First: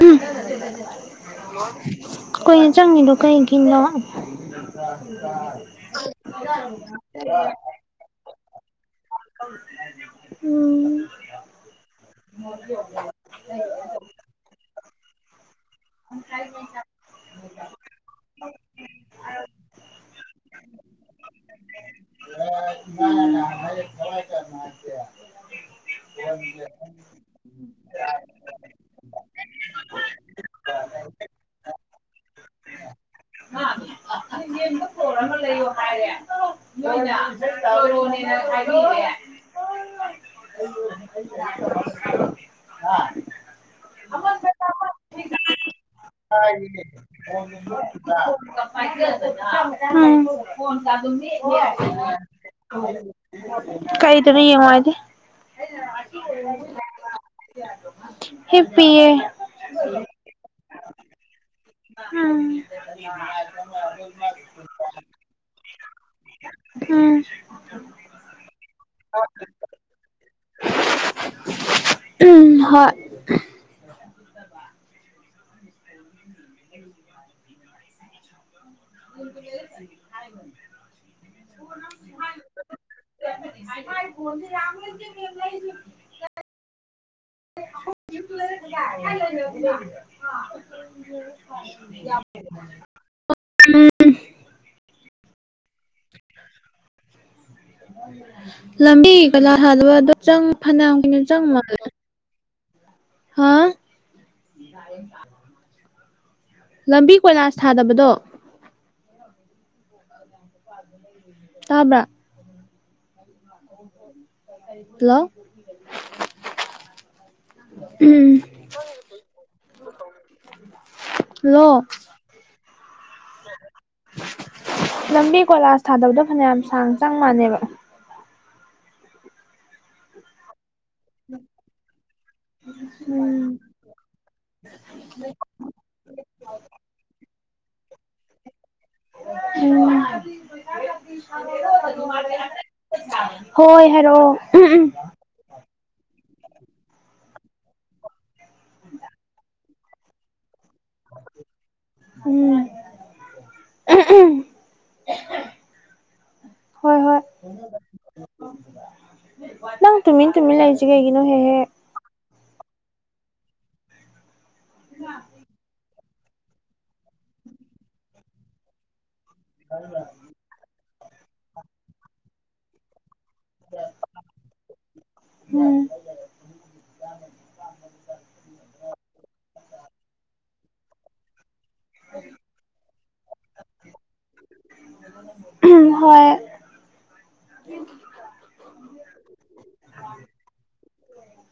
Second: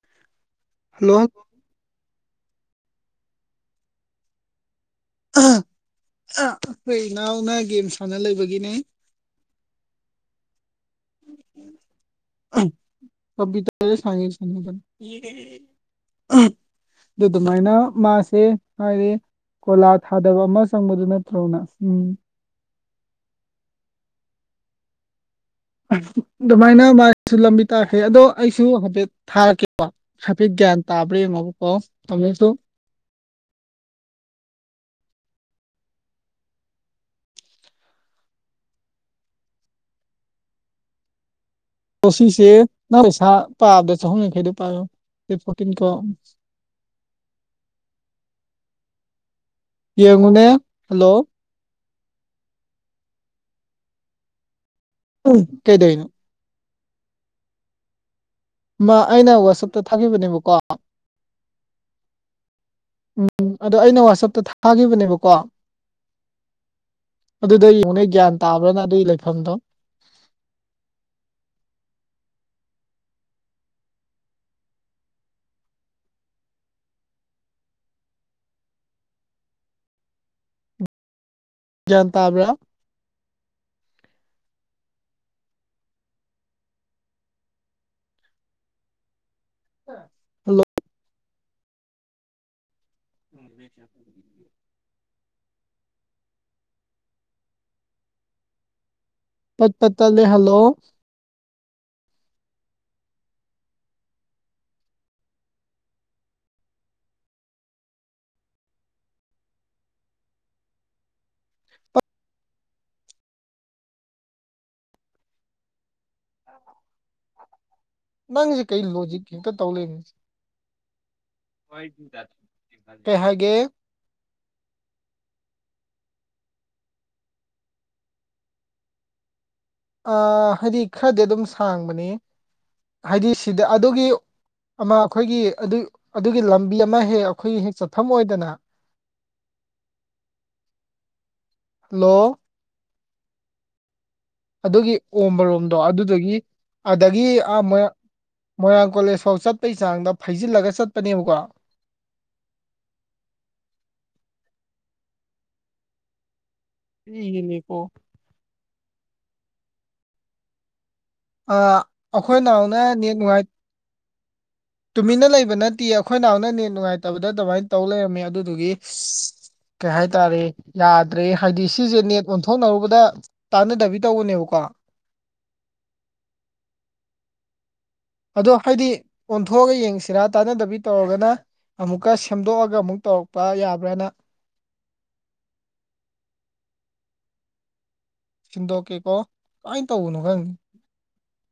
ꯎꯝ hello ꯀꯨꯏꯅ ꯆꯥꯡꯉꯦꯗꯣ ꯀꯩꯒꯤꯅꯣ [unintelligible] ꯑꯩꯈꯣꯏ ꯏꯅꯥꯎꯅ ꯒꯦꯝ ꯁꯥꯟꯅ ꯂꯩꯕꯒꯤꯅꯦ ꯎꯝ [unintelligible] [unintelligible] ꯑꯗꯨ ꯑꯗꯨꯃꯥꯏꯅ ꯃꯥꯁꯦ ꯍꯥꯏꯔ‌ꯦ ꯀꯣꯂꯥ ꯊꯥꯗꯕ ꯑꯃ ꯆꯪꯕꯗꯨ ꯅꯠꯇ꯭ꯔꯣꯅ ꯎꯝ [unintelligible] ꯑꯗꯨꯃꯥꯏꯅ ꯃꯥꯥꯏꯁꯨ ꯂꯝꯕꯤ ꯇꯥꯈ꯭ꯔꯦ ꯑꯗꯣ ꯑꯩꯁꯨ ꯍꯥꯏꯐꯦꯠ ꯊꯥꯔꯛꯀꯦ꯫ ꯀ‌ꯣ ꯍꯥꯏꯐ‌ꯦꯠ ꯒ꯭ꯌꯥꯟ ꯇꯥꯕꯔ ꯌꯦꯡꯑꯣꯕꯀꯣ ꯑꯃꯨꯛꯁꯨ [unintelligible] ꯐꯣꯟ ꯑꯃ ꯂꯩꯎ ꯍꯥꯏꯔꯦ [unintelligible] [unintelligible] ꯀꯣꯁꯤꯁꯦ ꯅꯪ ꯄꯩꯁꯥ ꯄꯥꯕꯗ ꯆꯍꯨꯝ ꯌꯥꯡꯈꯩꯗꯣ ꯄꯥꯌꯣ ꯗꯩ ꯐꯣꯔꯇꯤꯟ ꯀꯛꯑꯣ [unintelligible] ꯌꯦꯡꯉꯨꯅꯦ ꯍꯜꯂꯣ [unintelligible] ꯀꯥꯏꯗꯅ ꯌꯦꯡꯉ‌ꯣ ꯍꯥꯏꯗꯤ ꯎꯝ ꯀꯩꯗꯧꯏꯅ‌ꯣ ꯃꯥ ꯍꯤꯞꯄꯤꯌꯦ ꯑꯩꯅ ꯋꯥꯆꯞꯇ ꯊꯥꯈꯤꯕꯅꯦꯕꯀꯣ ꯎꯝ ꯎꯝ ꯑꯗꯣ ꯑꯩꯅ ꯋꯥꯆꯞꯇ ꯊꯥꯈꯤꯕꯅꯦꯕꯀꯣ꯫ ꯎꯝ ꯑꯗꯨꯗ ꯌꯦꯡꯉꯨꯅꯦ ꯒ꯭ꯌꯥꯟ ꯇꯥꯕ꯭ꯔꯅ ꯑꯗꯨꯒꯤ ꯂꯩꯐꯝꯗꯣ꯫ ꯎꯝ ꯍꯣꯏ [unintelligible] ꯒꯥꯟ ꯇꯥꯕ꯭ꯔ [unintelligible] ꯍꯜꯂꯣ ꯌꯥ [unintelligible] [unintelligible] [inaudible] ꯂꯝꯕꯤ ꯀ‌ꯣꯆꯂꯥ ꯄꯠ ꯄꯠ ꯊꯥꯗꯕꯗꯣ ꯇꯠꯂꯦ ꯆꯪ ꯍꯜꯂꯣ ꯐꯅꯌꯥꯝ ꯀꯨꯏꯅ ꯆꯪ ꯃꯥꯜꯂꯦ ꯍꯥꯥ [unintelligible] ꯂꯝꯕꯤ ꯀꯣꯏꯂꯥꯁ ꯊꯥꯗꯕꯗꯣ [inaudible] ꯇꯕ꯭ꯔꯥ ꯍꯂꯣ [unintelligible] ꯅꯪꯁꯦ ꯀꯩ ꯂꯣꯖꯤꯛ ꯍꯦꯛꯇ ꯇꯧ ꯂꯩꯔꯝꯃꯤꯁ‌ꯦ ꯍꯜꯂꯣ ꯀꯩ ꯍꯥꯏꯒꯦ ꯂꯝꯕꯤ ꯀꯣꯂꯥꯁ ꯊꯥꯗꯕꯗꯣ ꯐꯅꯌꯥꯝ ꯁꯥꯡ ꯆꯪ ꯃꯥꯟꯂꯦꯕ ꯑ ꯍꯥꯏꯗꯤ ꯈꯔꯗꯤ ꯑꯗꯨꯝ ꯁꯥꯡꯕꯅꯤ ꯍꯥꯏꯗꯤ ꯎꯝ ꯁꯤꯗ ꯑꯗꯨꯒꯤ ꯑꯃ ꯑꯩꯈꯣꯏꯒꯤ ꯑꯗꯨ ꯑꯗꯨꯒꯤ ꯂꯝꯕꯤ ꯑꯃ ꯍꯦꯛ ꯑꯩꯈꯣꯏꯒꯤ ꯍꯦꯛ ꯆꯠꯐꯝ ꯑꯣꯏꯗꯅ ꯎꯝ ꯍꯜꯂꯣ ꯍꯣꯏ ꯍꯥꯏꯔꯛꯑꯣ ꯎꯝ ꯑꯗꯨꯒꯤ ꯎꯃꯔꯣꯝꯗꯣ ꯑꯗꯨꯗꯨꯒꯤ ꯑꯗꯒꯤ ꯑ ꯃꯣꯏ ꯃꯣꯏꯔꯥꯡ ꯀꯣꯂꯦꯖ ꯐꯥꯎ ꯆꯠꯄꯩ ꯆꯥꯡꯗ ꯐꯩꯖꯤꯜꯂꯒ ꯆꯠꯄꯅꯦꯕꯀꯣ꯫ ꯎꯝ [unintelligible] ꯍꯣꯏ ꯃꯤꯒꯤꯅꯤꯀꯣ [inaudible] ꯅꯪ ꯇꯨꯃꯤꯟ ꯇꯨꯃꯤꯟ ꯂꯩꯔꯤꯁꯤ ꯀꯩꯒꯤꯅꯣ ꯍꯦꯛꯍꯦꯛ꯫ ꯑꯥ ꯑꯩꯈꯣꯏ ꯅꯥꯎꯅ ꯅꯦꯠ ꯅꯨꯡꯉꯥꯏ ꯇꯨꯃꯤꯟꯅ ꯂꯩꯕ ꯅꯠꯇꯤꯌ‌ꯦ ꯑꯩꯈꯣꯏ ꯅꯥꯎꯅ ꯅꯦꯠ ꯅꯨꯡꯉꯥꯏꯇꯕꯗ ꯑꯗꯨꯃꯥꯏꯅ ꯇꯧ ꯂꯩꯔꯝꯃꯦ ꯑꯗꯨꯗꯨꯒꯤ ꯀꯩ ꯍꯥꯏ ꯇꯥꯔꯦ ꯌꯥꯗ꯭ꯔꯦ ꯍꯥꯏꯗꯤ ꯁꯤꯁꯦ ꯅꯦꯠ ꯑꯣꯟꯊꯣꯛꯅꯔꯨꯕꯗ ꯇꯥꯟꯅꯗꯕꯤ ꯇꯧꯕꯅꯦꯕꯀꯣ꯫ ꯎꯝ ꯑꯗꯣ ꯍꯥꯏꯗꯤ ꯑꯣꯟꯊꯣꯛꯑꯒ ꯌꯦꯡꯁꯤꯔꯥ ꯇꯥꯟꯅꯗꯕꯤ ꯇꯧꯔꯒꯅ ꯑꯃꯨꯛꯀ ꯁꯦꯝꯗꯣꯛꯑꯒ ꯑꯃꯨꯛ ꯇꯧꯔꯛꯄ ꯌꯥꯕ꯭ꯔꯥꯅ ꯍꯣꯏ ꯁꯤꯟꯗꯣꯛꯀꯦꯀꯣ ꯀꯃꯥꯏꯅ ꯇꯧꯕꯅꯣ ꯈꯪ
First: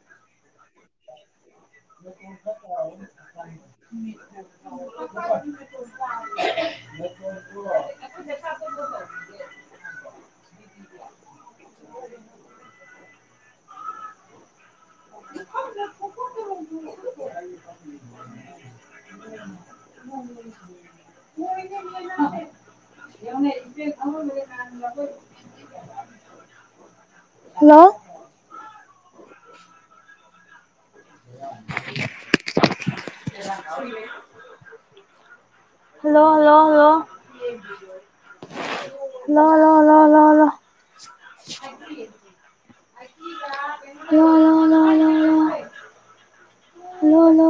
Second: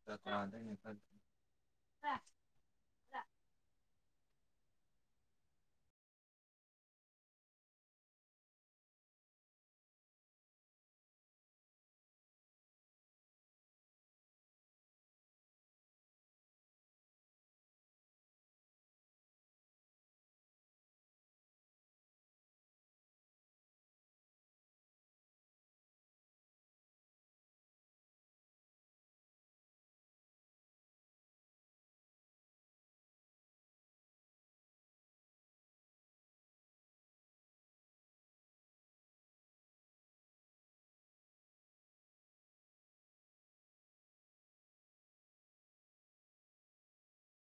[unintelligible] [unintelligible] [unintelligible] [unintelligible] [inaudible] hello. [unintelligible] Hello hello hello hello hello hello hello hello hello hello hello hello ꯍꯥꯜꯂꯣ